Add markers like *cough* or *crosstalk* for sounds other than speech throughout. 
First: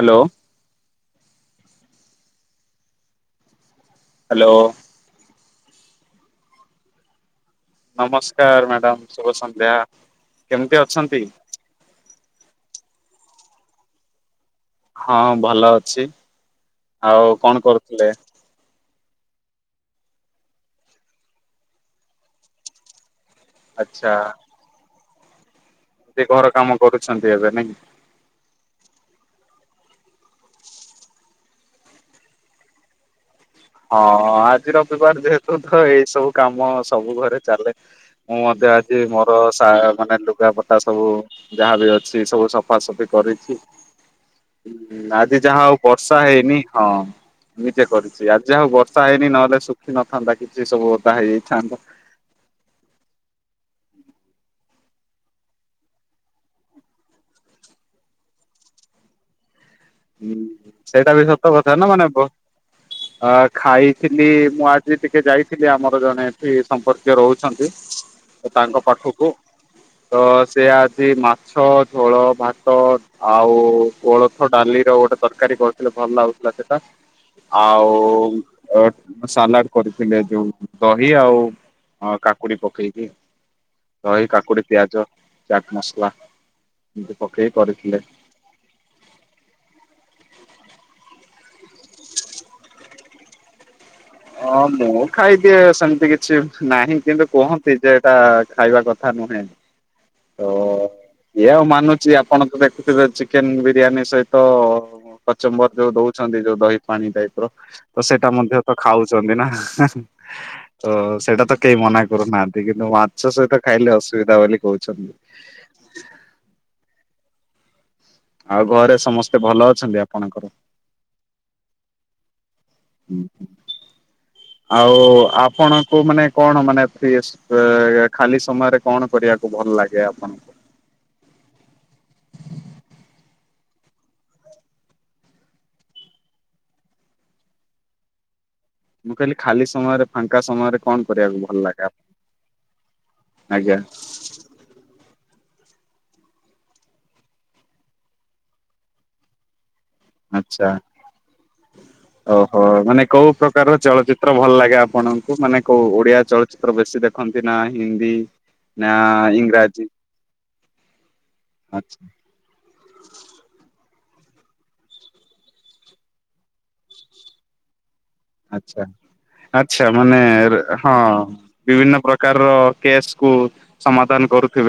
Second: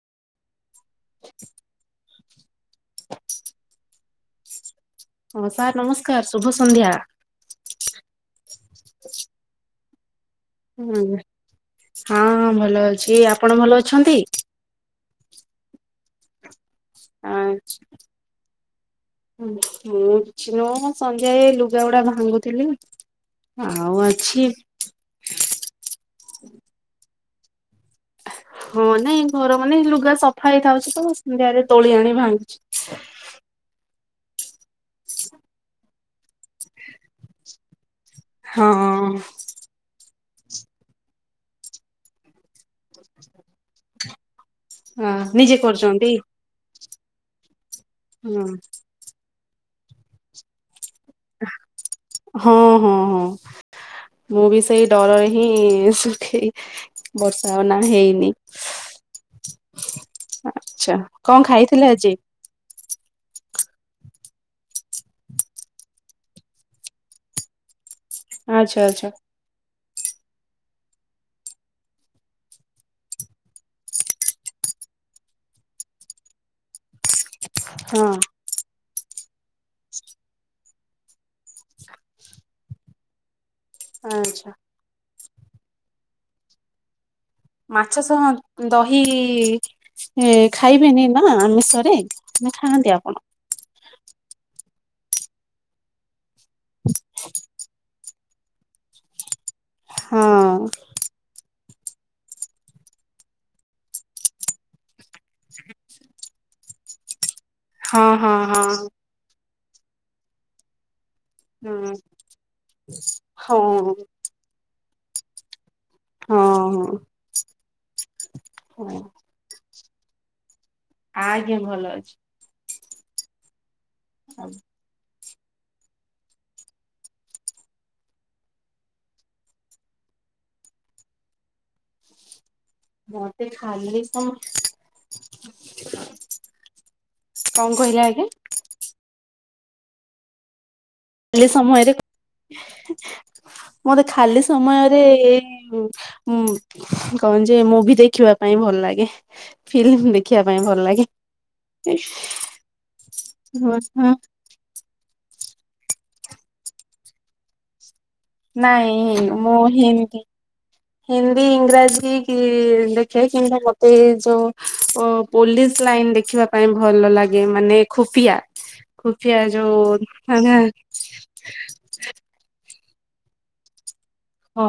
Hello. Hello. ହଁ sir ନମସ୍କାର ଶୁଭ ସନ୍ଧ୍ୟା। ନମସ୍କାର ମ୍ୟାଡାମ ଶୁଭ ସନ୍ଧ୍ୟା କେମିତି ଅଛନ୍ତି? ଆଜ୍ଞା ହଁ ଭଲ ଅଛି। ଆପଣ ଭଲ ଅଛନ୍ତି? ହଁ ଭଲ ଅଛି ଆଉ କଣ କରୁଥୁଲେ? ଉଁ ମୁଁ କିଛି ନୁହଁ ସନ୍ଧ୍ୟା ଏଇ ଲୁଗାଉଡା ଭାଙ୍ଗୁଥିଲି। ଆଉ ଅଛି। ଏବେ ଘର କାମ କରୁଛନ୍ତି ଏବେ ନାଇଁ? ହଁ ନାଇଁ ଘର ମାନେ ଲୁଗା ସଫା ହେଇଥାଉଚି ତ ସନ୍ଧ୍ୟରେ ତୋଳି ଆଣି ଭାଙ୍ଗୁଛି। *unintelligible* ହଁ ଆଜି ରବିବାର ଯେହେତୁ ତ ଏଇ ସବୁ କାମ ସବୁ ଘରେ ଚାଲେ। ମୁଁ ମଧ୍ୟ ହଁ ଆଜି ମୋର ସା ମାନେ ଲୁଗାପଟା ସବୁ ଯାହା ବି ଅଛି ସବୁ ସ ଫାସଫି କରିଚି। ହୁଁ ଆଜି ନିଜେ ଯାହା ହଉ କରୁଛନ୍ତି ବର୍ଷା ହେଇନି। ହଁ ଏମିତି କରିଚି ହଁ ଆଜି ଆଉ ବର୍ଷା ହେଇନି ନହେଲେ ଶୁଖି ନଥାନ୍ତା କିଛି ସବୁ ଓଦା ହେଇଯାଇଥାନ୍ତା। ହଁ ହଁ ହଁ *unintelligible* ମୁଁ ବି ସେଇ ଡରରେ ହିଁ ଶୁଖେଇ ବର୍ଷା ନାଁ ହେଇନି। ହୁଁ ଆଚ୍ଛା ସେଇଟା ବି କଣ ସତ କଥା ଖାଇଥିଲେ ନାଁ ମାନେ ଆଜି ବ ଅ ଖାଇଥିଲି ମୁଁ ଆଜି ଟିକେ ଯାଇଥିଲି ଆମର ଜଣେ ଏଠି ସମ୍ପର୍କୀୟ ରହୁଛନ୍ତି। ତ ଆଚ୍ଛା ତାଙ୍କ ଆଚ୍ଛା ପାଖକୁ ତ ସେ ଆଜି ମାଛ ଝୋଳ ଭାତ ଆଉ କୋଳଥ ଡାଲି ତେ ଓଟେ ତରକାରୀ କରୁଥିଲେ ଭଲ ଲାଗୁଥିଲା ସେଟା ଆଉ ହଁ ଅ ସାଲାଡ଼ କରିଥିଲେ ଯୋଉ ଦହି ଆଉ ଅ କାକୁଡ଼ି ପକେଇକି। ଦହି ଆଚ୍ଛା। କାକୁଡ଼ି ପିଆଜ ଚାଟ୍ ମସଲା। ଏମିତି ପକେଇକି କରିଥିଲେ। ମାଛ ସହ ଦହି ଏ ଖାଇବେନେଇ ନା ଆମିଷରେ ନାଁ ଖାଆନ୍ତି ଆପଣ? ହଁ ମୁଁ ଖାଇଦିଏ ସେମତି କିଛି ନାହିଁ କିନ୍ତୁ କୁହନ୍ତି ଯେ ଏଇଟା ଖାଇବା କଥା ନୁହେଁ। ତ ହଁ ଇଏ ଆଉ ମା ଚି ଆପଣ ତ ଦେଖୁଥିବେ ଚିକେନ ବିରିୟାନୀ ସହିତ କଚମ୍ବର ଯୋଉ ଦଉ ଛନ୍ତି ଯୋଉ ଦହି ପାଣି ଟାଇପ୍ ର ହଁ ତ ସେଇଟା ହଁ ମଧ୍ୟ ତ ହଁ ଖାଉଛନ୍ତି ନାଁ। ତ ସେଇଟା ତ କେହି ହୁଁ। ମନା କରୁନାହାନ୍ତି କିନ୍ତୁ ମାଛ ସହିତ ଖାଇଲେ ହଁ ଅସୁବିଧା ବୋଲି କୋହୁଛନ୍ତି। ହଁ ହଁ। ଆଉ ଘରେ ସମସ୍ତେ ଭଲ ଅଛନ୍ତି ଆପଣଙ୍କର? ଆଜ୍ଞା ଭଲ ଅଛି। ଆଉ ଆପଣଙ୍କୁ ମାନେ କଣ ମାନେ ଫ୍ରୀସ୍ ଇ ଖାଲି ସମୟରେ କଣ କରିବାକୁ ଭଲ ଲାଗେ ଆପଣଙ୍କୁ? *unintelligible* ମତେ ଖାଲି ସମ କଁ କହିଲେ ଆଜ୍ଞା? ମୁଁ କହିଲି ଖାଲି ସମୟରେ ଫାଙ୍କା ସମୟରେ କଣ କରିବାକୁ ଲି ଭଲ ଲାଗେ ସମୟରେ ଆଜ୍ଞା ମତେ ଖାଲି ସମୟରେ କଣ ଯେ ମୁଭି ଦେଖିବା ପାଇଁ ଭଲ ଲାଗେ। ଫିଲ୍ମ ଦେଖିବା ପାଇଁ ଭଲ ଲାଗେ। ଓ ହୋ ମାନେ କୋଉ ପ୍ରକାରର ଚଳଚିତ୍ର ଭଲ ଲାଗେ? ଆପଣ ମାନେ କୋଉ ଓଡିଆ ଚଳଚିତ୍ର ବେଶୀ ଦେଖନ୍ତି? ନା ହିନ୍ଦୀ ନା ନାଇଁ ମୁଁ ଇଂରାଜୀ ହିନ୍ଦୀ ହିନ୍ଦୀ ଆଚ୍ଛା ଇଂରାଜୀ କି ଦେଖେ କିମ ସେ ଯୋଉ ପୋଲିସ ଲାଇନ ଦେଖିବା ପାଇଁ ଭଲ ଲାଗେ, ମାନେ ଖୁଫିଆ ଆଚ୍ଛା ଖୁଫିଆ ଯୋଉ ଆଚ୍ଛା ମାନେ ହଁ ବିଭିନ୍ନ ପ୍ରକାରର କେସ୍ କୁ ସମା ହ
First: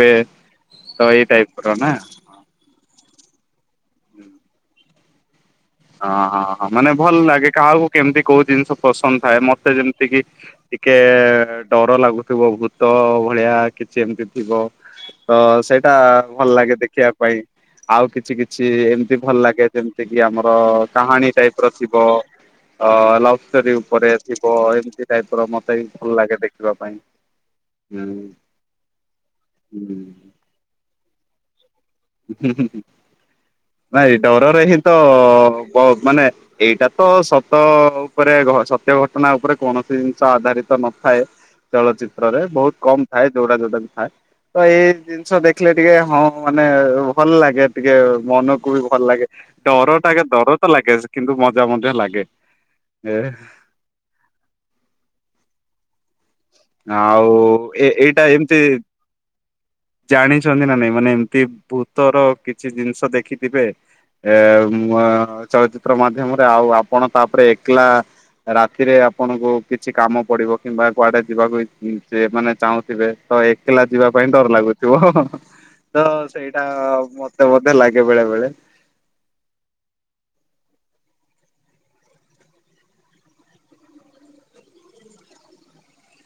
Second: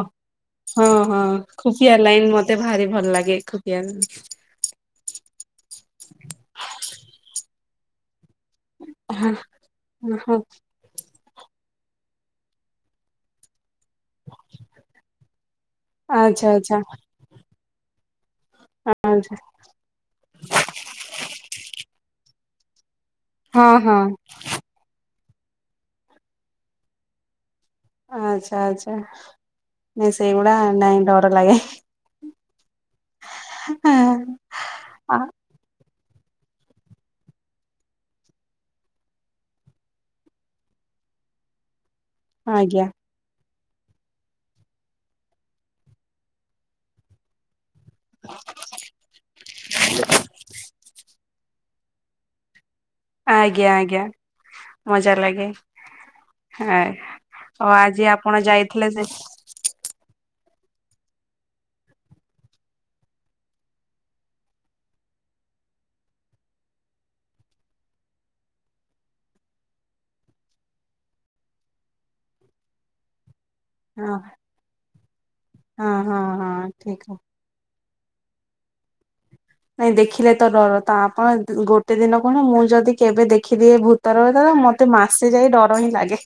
ହଁ ହଁ ଟାଇପ୍ ର ନା ଖୁବିଆ ଲାଇନ ମତେ ଭାରି ଭଲ ଲାଗେ। *unintelligible* ଓ ହଁ ହ ମାନେ ଭଲ ଲାଗେ, କାହାକୁ କେମିତି କୋଉ ଜିନିଷ ପସନ୍ଦ ଥାଏ? ମତେ ଯେମିତି କିି ହଁ ଟିକେ ଡର ଲାଗୁଥିବ ଭୂତ ଭଳିଆ କିଛି ଏମିତି ଥିବ ତ ସେଇଟା ଭଲ ଆଚ୍ଛା ଲାଗେ ଆଚ୍ଛା ଦେଖିବା ପାଇଁ। ଆଉ କିଛି କିଛି ଏମିତି ଆଚ୍ଛା ଭଲ ଲାଗେ, ଯେମିତି କି ଆମ କାହାଣୀ ଟାଇପର ଥିବ, ଲଭ ହଁ ଷ୍ଟୋରି ହଁ ଉପରେ ଥିବ, ଏମତି ଟାଇପ୍ ର ମତେ ବି ଭଲ ଲାଗେ ଦେଖିବା ପାଇଁ। ହୁଁ ଆଚ୍ଛା ଆଚ୍ଛା ନାଇଁ ସେଇଗୁଡା ନାଇଁ ଡର ଲାଗେ। ହୁଁ- ହୁଁ। ବହୁତ୍ ମାନେ ଏଇଟା ତ ସତ ଉପରେ ଘ ସତ୍ୟ ଘଟଣା ଉପରେ କୌଣସି ଜିନିଷ ଆଧାରିତ ନ ଥାଏ ଚଳଚିତ୍ ତ୍ର ରେ ବହୁତ ଆଜ୍ଞା କମ୍ ଥାଏ ଯୋଉଟା ଯୋଉଟା ବି ଥାଏ, ତ ଏଇ ଜିନିଷ ଦେଖିଲେ ଟିକେ ହଁ ମାନେ ଭଲ ଲାଗେ ଟିକେ ମନକୁ ବି ଭଲ ଲାଗେ ଡରଟା ଆଗେ ଡର ତ ଲାଗେ, ସେ କିନ୍ତୁ ମଜା ମଜା ଲାଗେ। ଆଜ୍ଞା ଆଜ୍ଞା। ମଜା ଲାଗେ। ହଁ ଆଉ ଏ ଆଜି ଏଇଟା ଆପଣ ଏମିତି ଯାଇଥିଲେ ସେ ଜାଣିଛନ୍ତି ନା ନାଇଁ ମାନେ ଏମିତି ଭୂତର କିଛି ଜିନିଷ ଦେଖିଥିବେ, ଏ ମ୍ ଚଳଚିତ୍ର ମାଧ୍ୟମରେ, ଆଉ ଆପଣ ତାପରେ ଏକଲା ରାତିରେ ଆପଣଙ୍କୁ କିଛି କାମ ପଡିବ କିମ୍ବା କୁଆଡେ ଯିବାକୁ ସେ ମାନେ ଚାହୁଁଥିବେ? ତ ଏକଲା ଯିବା ହଁ ପାଇଁ ଡର ଲାଗୁଥିବ। ହଁ ତ ହଁ ସେଇଟା ହଁ ଠିକ ମତେ ବୋଧେ ଲାଗ ଗେ ବେଳେବେଳେ ନାଇଁ ଦେଖିଲେ ତ ଡର ତ ଆପଣ ଗୋଟେ ଦିନ କଣ, ମୁଁ ଯଦି କେବେ ଦେଖିଦିଏ ଭୂତର ତର ମତେ ମାସେ ଯାଇ ଡର ହିଁ ଲାଗେ।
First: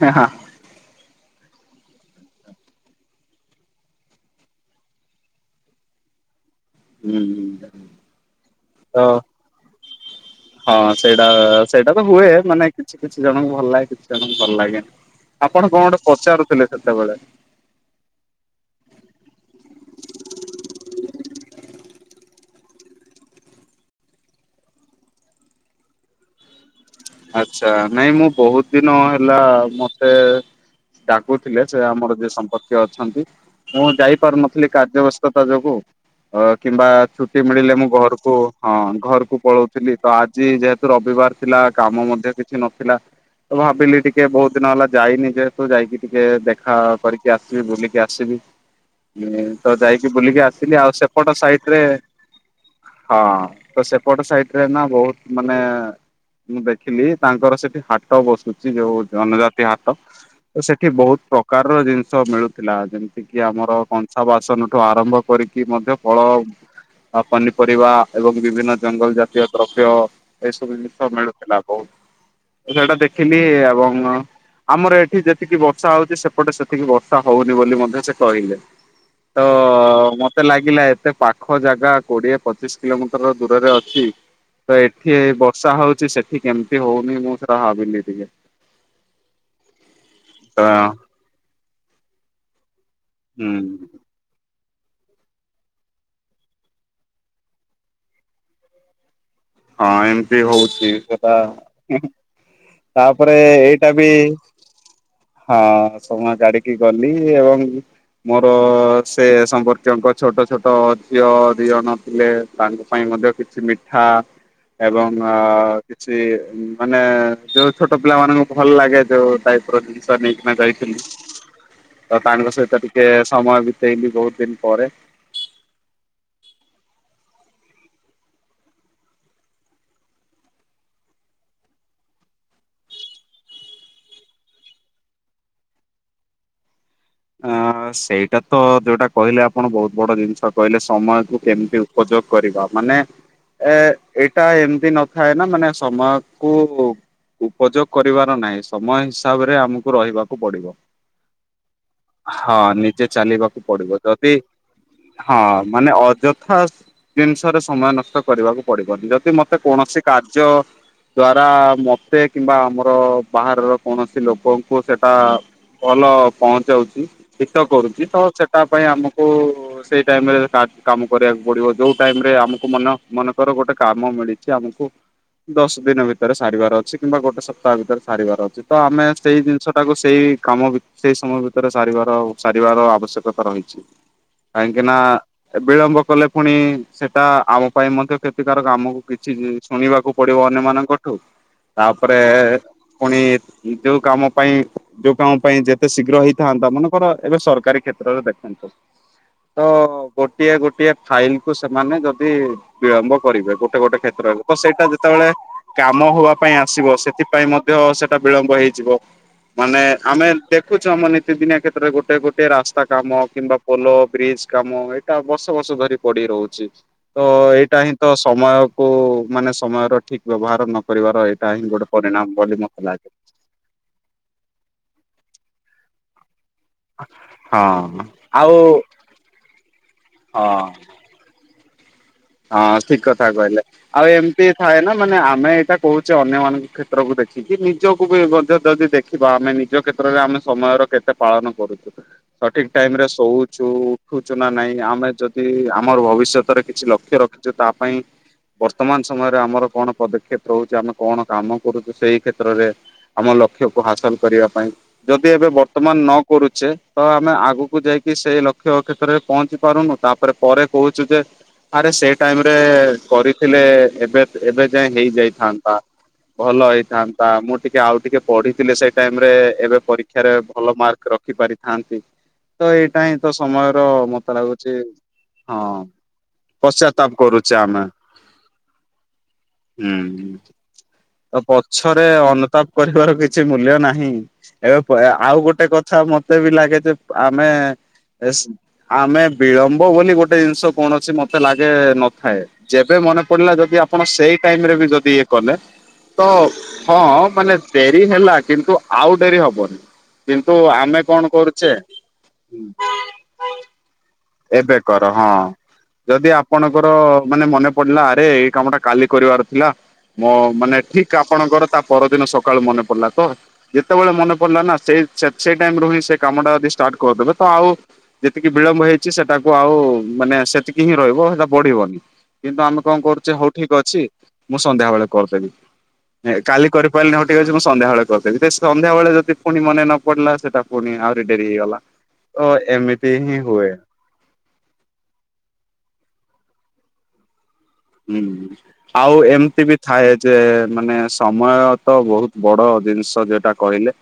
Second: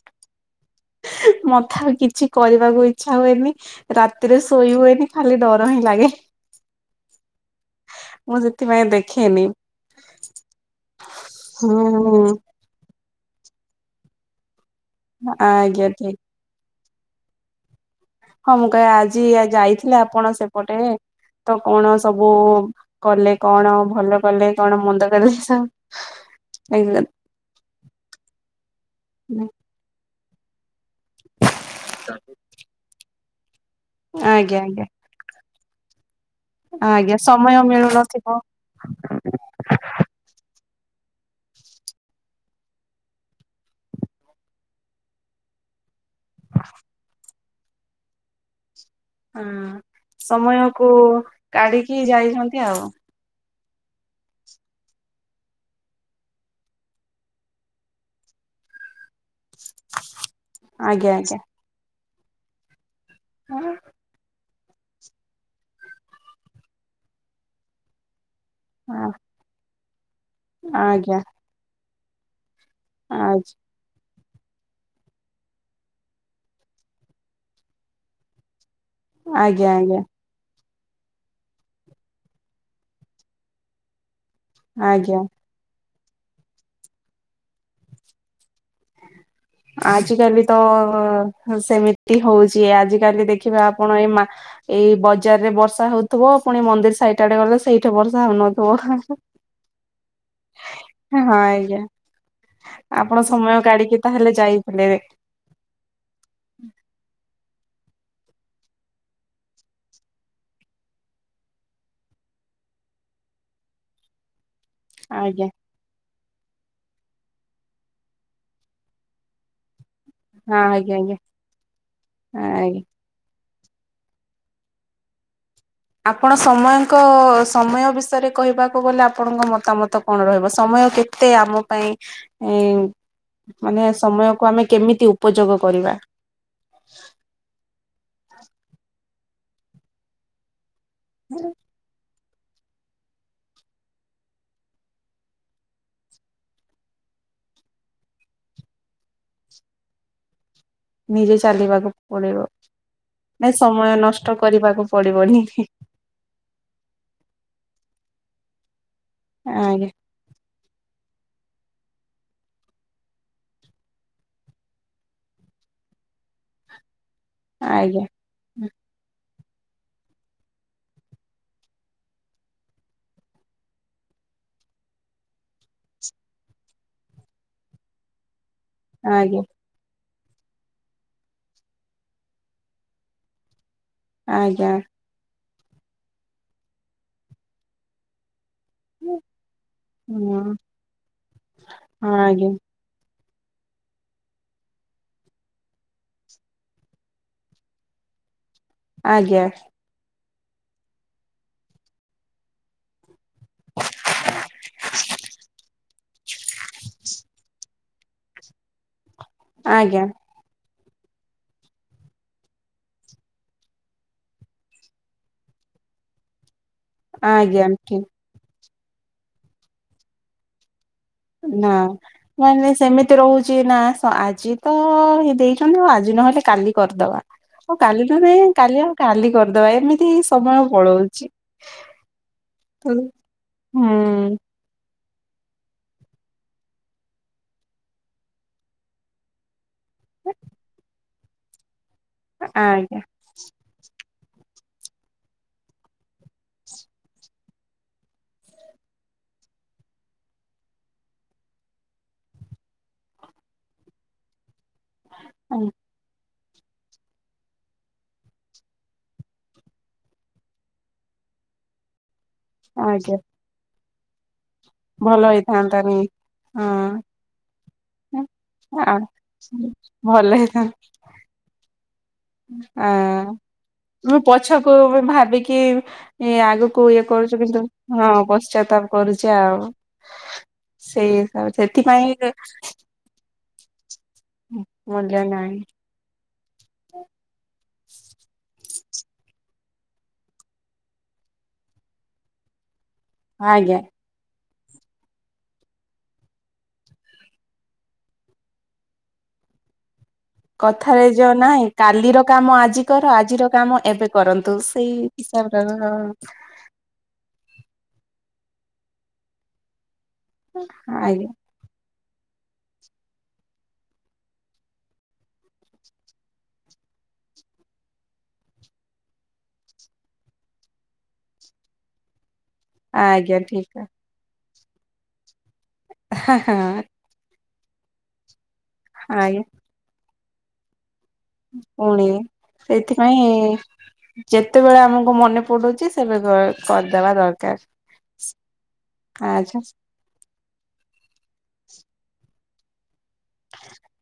ହ- ହଁ। ମତେ ଆଉ କିଛି କରିବାକୁ ଇଚ୍ଛା ହୁଏନି, ରାତିରେ ଶୋଇ ହୁଏନି ଖାଲି ଡର ହିଁ ଲାଗେ। ହୁଁ ମୁଁ ସେଥିପାଇଁ ତ ଦେଖେନି। ହଁ ସେଇଟା ସେଇଟା ତ ହୁଁ ହୁଏ ମାନେ କିଛି କିଛି ଜଣଙ୍କୁ ଭଲ ଲାଗେ କିଛି ଜଣଙ୍କୁ ଭଲ ଲାଗେନି। ଆପଣ ଆଜ୍ଞା କଣ ଗୋଟେ ଠିକ ପଚାରୁଥିଲେ ସେତେବେଳେ? ହଁ ମୁଁ କହେ ଆଜି ଆଜି ଯାଇଥିଲେ ଆପଣ ସେପଟେ? ତ କଣ ସବୁ କଲେ? କଣ ଭଲ କଲେ କଣ ମନ୍ଦ କଲେ ସ ଆଚ୍ଛା ନାଇଁ ମୁଁ ବହୁତ ଦିନ ହେଲା ମତେ ଡାକୁୁଥିଲେ। ସେ ଆମର ଯିଏ ସମ୍ପର୍କୀୟ ଅଛନ୍ତି। ମୁଁ ଯାଇପାରୁନଥିଲି ଆଜ୍ଞା କାର୍ଯ୍ୟ ବ୍ୟସ୍ତତା ଯୋଗୁ। ଅ କିମ୍ବା ଆଜ୍ଞା ଛୁଟି ସମୟ ମିଳିଲେ ମୁଁ ଘରକୁ ମିଳୁନଥିବ। ହଁ ଘରକୁ ପଳଉଥିଲି। ତ ଆଜି ଯେହେତୁ ରବି ବାର ଥିଲା କାମ ମଧ୍ୟ କିଛି ନଥିଲା, ତ ଭାବିଲି ଟିକେ ବହୁତ ଦିନ ହେଲା ଯାଇନି ଯେହେତୁ ଯାଇକି ଟିକେ ଦେଖା କରିକି ଆସିବି, ବୁଲିକି ଆସିବି। ହଁ ମୁଁ ତ ଯାଇକି ବୁଲିକି ଆସିଲି। ସମୟକୁ ଆଉ ସେପଟ ସାଇଟରେ କାଢିକି ଯାଇଛନ୍ତି ଆଉ ହଁ ତ ସେପଟ ସାଇଟରେ ନା ବହୁତ ମାନେ ମୁଁ ଦେଖିଲି ତାଙ୍କର ସେଠି ହାଟ ବସୁଛି ଯୋଉ ଜନଜାତି ହାତ ତ ସେଠି ଆଜ୍ଞା ବହୁତ ଆଜ୍ଞା। ପ୍ରକାରର ଜିନିଷ ମିଳୁଥିଲା ଯେମତି ତିିକି ଆମର କଂସା ବାସନ ଠୁ ଆରମ୍ଭ କରିକି ମଧ୍ୟ ଫଳ ଉ ଆଉ ପନିପରିବା ଏବଂ ବିଭିନ୍ନ ଜଙ୍ଗଲ ଜାତୀୟ ଦ୍ରବ୍ୟ ଏ ସବୁ ଜିନିଷ ଆଜ୍ଞା ମିଳୁଥିଲା ବହୁତ। ସେଇଟା ଦେଖିଲି ଆଜ୍ଞା ଏବଂ ଆମର ଏଠି ଯେତିକି ବର୍ଷା ହଉଛି ସେପଟେ ସେତିକି ବର୍ଷା ହଉନି ବୋଲି ମଧ୍ୟ ସେ କହିଲେ। ଆଜ୍ଞା ଆଜ୍ଞା। ାଗିଲା ଏତେ ପାଖ ଜାଗା କୋଡିଏ ପଚିଶ କିଲୋମିଟର ଦୂରରେ ଅଛି। ତ ଏଠି ଆଜ୍ଞା ବର୍ଷା ହଉଛି ସେଠି କେମିତି ହଉନି ମୁଁ ସେଟା ଭାବିଲି ଟିକେ। ଆଜିକାଲି ତ ସେମିତି ହଉଛି ଆଜି କାଲି ହୁଁ ଦେଖିବା ଆପଣ ଏଇ ମା ଏଇ ବଜାରରେ ବର୍ଷା ହଉଥିବ ପୁଣି ମନ୍ଦିର ସାଇଟ ଆଡେ ଗଲେ ସେଇଠି ବର୍ଷା ହଉନଥିବ। ହଁ ଏମତି ହଉଛି ସେଟା ଆଜ୍ଞା ଆପଣ ତାପରେ ସମୟ ସେଟା କାଢିକି ବି ତାହେଲେ ଯାଇଥିଲେ ହଁ ସମାନ ଗାଡିକି ଗଲି ଏବଂ ମୋର ସେ ସମ୍ପର୍କୀୟଙ୍କ ଛୋଟ ଛୋଟ ଝିଅ ଦି ଜଣ ଥିଲେ ତାଙ୍କ ପାଇଁ ମଧ୍ୟ କିଛି ମିଠା ଏବଂ ଆଜ୍ଞା କିଛି ମାନେ ଯୋଉ ଛୋଟ ପିଲାମାନଙ୍କୁ ଭଲ ଲାଗେ ଯୋଉ ଟାଇପ ଜିନିଷ ନେଇକିନା ହଁ ଆଜ୍ଞା ଯାଇଥିଲି ଆଜ୍ଞା ତ ତାଙ୍କ ଆଜ୍ଞା। ସହିତ ଟିକେ ସମୟ ବିତେଇଲି ବହୁତ ଦିନ ପରେ। ଆପଣ ସମୟଙ୍କ ସମୟ ବିଷୟରେ କହିବାକୁ ଗଲେ ଆପଣଙ୍କ ମତାମତ କଣ ରହିବ ସମୟ ସମୟ କେତେ ଆମ ପାଇଁ ଏ ମାନେ ସମୟକୁ ଆମେ କେମିତି ଉପଯୋଗ କରିବା। ଅ ସେଇଟା ତ ଯୋଉଟା କହିଲେ ଆପଣ ବହୁତ ବଡ ଜିନିଷ କହିଲେ ସମୟକୁୁ କେମିତି ଉପଯୋଗ କରିବା ମାନେ ଏ ଏଇଟା ଏମିତି ନଥାଏ ନା ମାନେ ସମୟ କୁ ଉପଯୋଗ କରିବାର ନାହିଁ ସମୟ ହିସାବରେ ଆମକୁ ରହିବାକୁ ପଡିବ। ନିଜେ ଚାଲିବାକୁ ପଡିବ ହଁ ନିଜେ ନାଇଁ ଚାଲିବାକୁ ସମୟ ପଡିବ ଯଦି ନଷ୍ଟ କରିବାକୁ ହଁ ପଡିବନି ମାନେ ଅଯଥା ଜିନିଷରେ ସମୟ ନଷ୍ଟ କରିବାକୁ ପଡିବନି ଯଦି ମତେ ଆଜ୍ଞା କୌଣସି କାର୍ଯ୍ୟ ଦ୍ଵାରା ମତେ କିମ୍ବା ଆମର ବାହାରର କୌଣସି ଲୋକଙ୍କୁ ସେଟା ଭଲ ପହଞ୍ଚାଉଛି ହିତ ଆଜ୍ଞା କରୁଛି ତ ସେଟା ପାଇଁ ଆମକୁ ସେଇ ଟାଇମ ରେ କାମ କରିବାକୁ ପଡିବ ଯୋଉ ଟାଇମ ରେ ଆମକୁ ମନ ମନେକର ଗୋଟେ କାମ ମିଳିଛି ଆମକୁ ଦଶ ଦିନ ଭିତରେ ସାରିବାର ଅଛି କିମ୍ବା ଗୋଟେ ସପ୍ତାହ ଭିତରେ ସାରିବାର ଅଛି। ତ ଆମେ ଆଜ୍ଞା ସେଇ ଜିନିଷ ଟାକୁ ସେଇ କାମ ଭିତରେ ସେଇ ସମୟ ଭିତରେ ସାରିବାର ସାରିବାର ଆବଶ୍ୟକତା ରହିଛି ଆଜ୍ଞା କାହିଁକି ନା ବିଳମ୍ବ କଲେ ପୁଣି ସେଟା ଆମ ପାଇଁ ମଧ୍ୟ କେତେ ପ୍ରତିକାର କାମକୁ କିଛି ଶୁଣିବାକୁ ପଡିବ ହଁ ଅନ୍ୟ ମାନଙ୍କଠୁ ତାପରେ ଆଜ୍ଞା ପୁଣି ଯୋଉ କାମ ପାଇଁ ଯୋଉ କାମ ପାଇଁ ଯେତେ ଶୀଘ୍ର ହେଇଥାନ୍ତା ମାନେକର ଏବେ ସରକାରୀ କ୍ଷେତ୍ରରେ ଦେଖ ଆଜ୍ଞା ତ ଗୋଟିଏ ଗୋଟିଏ ଫାଇଲ କୁ ସେମାନେ ଯଦି ବିଳମ୍ବ କରିବେ ଗୋଟେ ଗୋଟେ କ୍ଷେତ୍ରରେ ତ ସେଇଟା ଯେତେବେଳେ କାମ ହବା ପାଇଁ ଆସିବ ସେଥିପାଇଁ ମଧ୍ୟ ସେଟା ବିଳମ୍ବ ହେଇଯିବ ମାନେ ଆଜ୍ଞା ଆମେ ଦେଖୁଛୁ ଆମ ନିତିଦିନିଆ କ୍ଷେତ୍ରରେ ଗୋଟେ ଗୋଟେ ରାସ୍ତା କାମ କିମ୍ବା ପୋଲ ବ୍ରିଜ କାମ ଏଇଟା ବର୍ଷ ବର୍ଷ ଧରି ପଡି ରହୁଛି। ତ ଆଜ୍ଞା ଏଇଟା ହିଁ ଠିକ ତ ସମୟକୁ ମାନେ ସମୟର ଠିକ ବ୍ୟବହାର ନ କରିବାର ଏଇଟା ହିଁ ନା ଗୋଟେ ପରିଣାମ ବୋଲି ମାନେ ମତେ ଲାଗେ। ସେମିତି ରହୁଛି ନା ଆଜି ତ ହେଇ ଆଜି ନହେଲେ କାଲି କରିଦବା। ହଉ କାଲି ନ କାଲି ଆଉ କାଲି କରିଦବା ଏମିତି ହଁ। ସମୟ ପଳଉଛି। ହଁ ହୁଁ ଠିକ କଥା କହିଲେ ଆଉ ଏମିତି ଥାଏ ନା ମାନେ ଆମେ ଏଇଟା କହୁଛେ ଅନ୍ୟମାନାନଙ୍କ କ୍ଷେତ୍ରକୁ ଦେଖିକି ନିଜକୁ ବି ମଧ୍ୟ ଯଦି ଦେଖିବା ଆମେ ନିଜ କ୍ଷେତ୍ରରେ ଆମେ ସମୟର କେତେ ପାଳନ କରୁଛୁ ସଠିକ ଆଜ୍ଞା ଟାଇମରେ ଶୋଉଛୁ ଦେଖୁଛୁ ନା ନାଇଁ ଆମେ ଯଦି ଆମର ଭବିଷ୍ୟତରେ କିଛି ଲକ୍ଷ୍ୟ ରଖିଛୁ ତା ପାଇଁ। ବର୍ତ୍ତମାନ ସମୟରେ ଆମର କଣ ପଦକ୍ଷେପ ରହୁଛି ଆମେ କଣ କାମ କରୁଛୁ ସେଇ କ୍ଷେତ୍ରରେ। ଆମ ଲକ୍ଷ୍ୟ କୁ ହାସଲ କରିବା ପାଇଁ ଯଦି ଏବେ ବର୍ତ୍ତମାନ ନ କରୁଛେ ତ ଆମେ ଆଗକୁ ଯାଇକି ସେଇ ଲକ୍ଷ୍ୟ କ୍ଷେତ୍ରରେ ପହଞ୍ଚି ପାରୁନୁ ତାପରେ ପରେ କହୁଛୁ ଯେ ଆରେ ସେଇ ଟାଇମରେ ଆଜ୍ଞା କରିଥିଲେ ଏବେ ଏବେ ଯାଏଁ ଭଲ ହେଇଯାଏଥାନ୍ତା। ହେଇଥାନ୍ତାନି। ଭଲ ହଁ ହେଇଥାନ୍ତା ମୁଁ ଟିକେ ଆଉ ଟିକେ ପଢିଥିଲି ସେଇ ଆ ଟାଇମ ରେ ଏବେ ପରୀକ୍ଷାରେ ଭଲ ମାର୍କ ରଖି ପାରିଥାନ୍ତି। ତ ଆ ଏଇଟା ହିଁ ତ ସମୟର ମୁଁ ମତେ ଲାଗୁଛି ପଛକୁ ଭାବିକି ହଁ ଆଗକୁ ଇଏ ପଶ୍ଚାତାପ କରୁଛୁ କରୁଛେ କିନ୍ତୁ ଆମେ ହଁ ପଶ୍ଚାତାପ କରୁଛି ଆଉ। ହୁଁ। ସେଇ ତ ପଛରେ ସେଥିପାଇଁ ଅନୁତାପ କରିବାର କିଛି ମୂଲ୍ୟ ନାହିଁ ଏବେ ମୂଲ୍ୟ ଆଉ ନାହିଁ ଗୋଟେ କ କଥା ମତେ। ମତେ ବି ଲାଗେ ଯେ ଆମେ ଆମେ ବିଳମ୍ବ ବୋଲି ଗୋଟେ ଜିନିଷ କଣ ଅ କି ମତେ ଲାଗେ ନଥାଏ ଯେବେ ମନେ ପଡିଲା ଯଦି ଆଜ୍ଞା। ଆପଣ ସେଇ ଟାଇମ ରେ ବି ଯଦି ଇଏ କଲେ। ତ ହଁ ମାନେ ଡେରି ହେଲା କିନ୍ତୁ ଆଉ ଡେରି ହବନି। କିନ୍ତୁ ଆମେ କଥାରେ କଣ ଯୋଉ ନାହିଁ କରୁଛେ। କାଲିର କାମ ଆଜି କର ଆଜିର କାମ ଏବେ କରନ୍ତୁ ଏବେ ସେଇ କର ହଁ ହିସାବରେ ଯଦି ଆପଣଙ୍କର ମାନେ ମନେ। ପିଲା ଆରେ ଏଇ କାମ ଟା କାଲି କରିବାର ଥିଲା ମୋ ମାନେ ଠିକ ଆଜ୍ଞା ଆପଣଙ୍କର ତା ପରଦିନ ସକାଳୁ ମନେ ପଡିଲା ତ ଯେତେବେଳେ ମନେ ପଡିଲା ନା ସେ ସେଇ ଟାଇମ ରୁ ହିଁ ସେ କାମ ଟା ଯିଦି ଷ୍ଟାଟ। କରିଦେଲ ତ ଆଉ ଯେତିକି ବିଳମ୍ବ ହେଇଚି। ସେଟାକୁ ଆଉ ମାନେ ସେତିକି ହିଁ ରହିବ ସେଟା ବଢିବନି। କିନ୍ତୁ ଆମେ କଣ କରୁଛେ ହଉ ଠିକ ଅଛି ମୁଁ ସନ୍ଧ୍ୟା ବେଳେ କରିଦେବି। କାଲି କରିପାରିଲି ହଁ ଠିକ ଅଛି ମୁଁ ସନ୍ଧ୍ୟାବେଳେ କରିଦେବି ସଧ୍ୟାବେଳେ ଯଦି ଆଜ୍ଞା ପୁଣି ମନେ ନ ପଡିଲା ସେଟା ପୁଣି ଆହୁରି ଡେରି ହେଇଗଲା ପୁଣି ତ ଏମିତି ସେଇଥିପାଇଁ ହିଁ ହୁଏ। ଯେତେବେଳେ ଆମକୁ ମନେ ପଡୁଛି ସେବେ କରିଦବା ଦରକାର। ହୁଁ ଆଉ ଆଚ୍ଛା ଏମିତି ବି ଥାଏ। ଯେ ମାନେ ସମୟ ତ ବହୁତ ବଡ଼ ଜିନିଷ। ଯୋଉଟା କହିଲେ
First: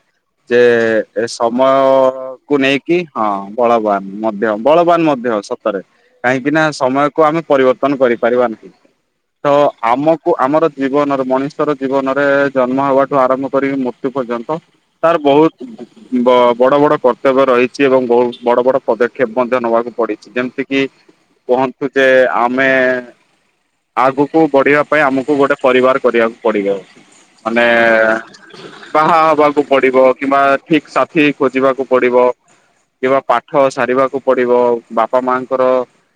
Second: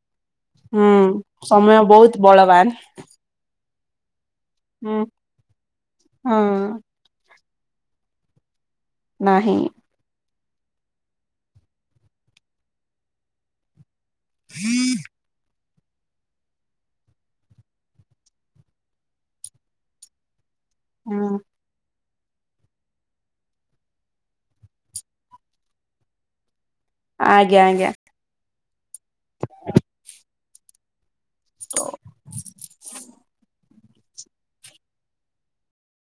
ଯେ ହୁଁ ଏ ସମୟ ବହୁତ କୁ ବଳବାନ ନେଇକି ହଁ ବଳବ ବାନ। ମଧ୍ୟ ହୁଁ ବଳବାନ ମଧ୍ୟ ସତରେ ହଁ କାହିଁକି ନା ସମୟକୁ ଆମେ ପରିବର୍ତ୍ତନ କରିପାରିବା ନାହିଁ। ତ ନାହିଁ ଆମକୁ। ଆମର ଜୀବନରେ ମଣିଷର ଜୀବନରେ ଜନ୍ମ ହବାଠୁ ଆରମ୍ଭ କରିକି ମୃ ମୃତୁ ପର୍ଯ୍ୟନ୍ତ ତାର ବହୁତ। ବ ବଡ଼ ବଡ଼ କର୍ତ୍ତବ୍ୟ ରହିଛି ଏବଂ ବହୁତ ବଡ଼ ବଡ଼ ପଦକ୍ଷେପ ମଧ୍ୟ ନେବାକୁ ପଡିଛି ଯେମିତି କି। କି ହଁ କହନ୍ତୁ ଯେ ଆମେଏଁ। ଆଗକୁ ବଢିବା ପାଇଁ ଆମକୁ ଗୋଟେ ପରିବାର କରିବାକୁ ପଡିବ ଆଉ ଆଜ୍ଞା ଆଜ୍ଞା ମାନେଏଁ ବାହା ହବାକୁ ପଡିବ କିମ୍ବା ଠିକ ସା ଠିକ ଖୋଜିବାକୁ ପଡିବ କିମ୍ବା ପାଠ। ସାରିବାକୁ ପଡିବ ବାପା ମାଙ୍କର।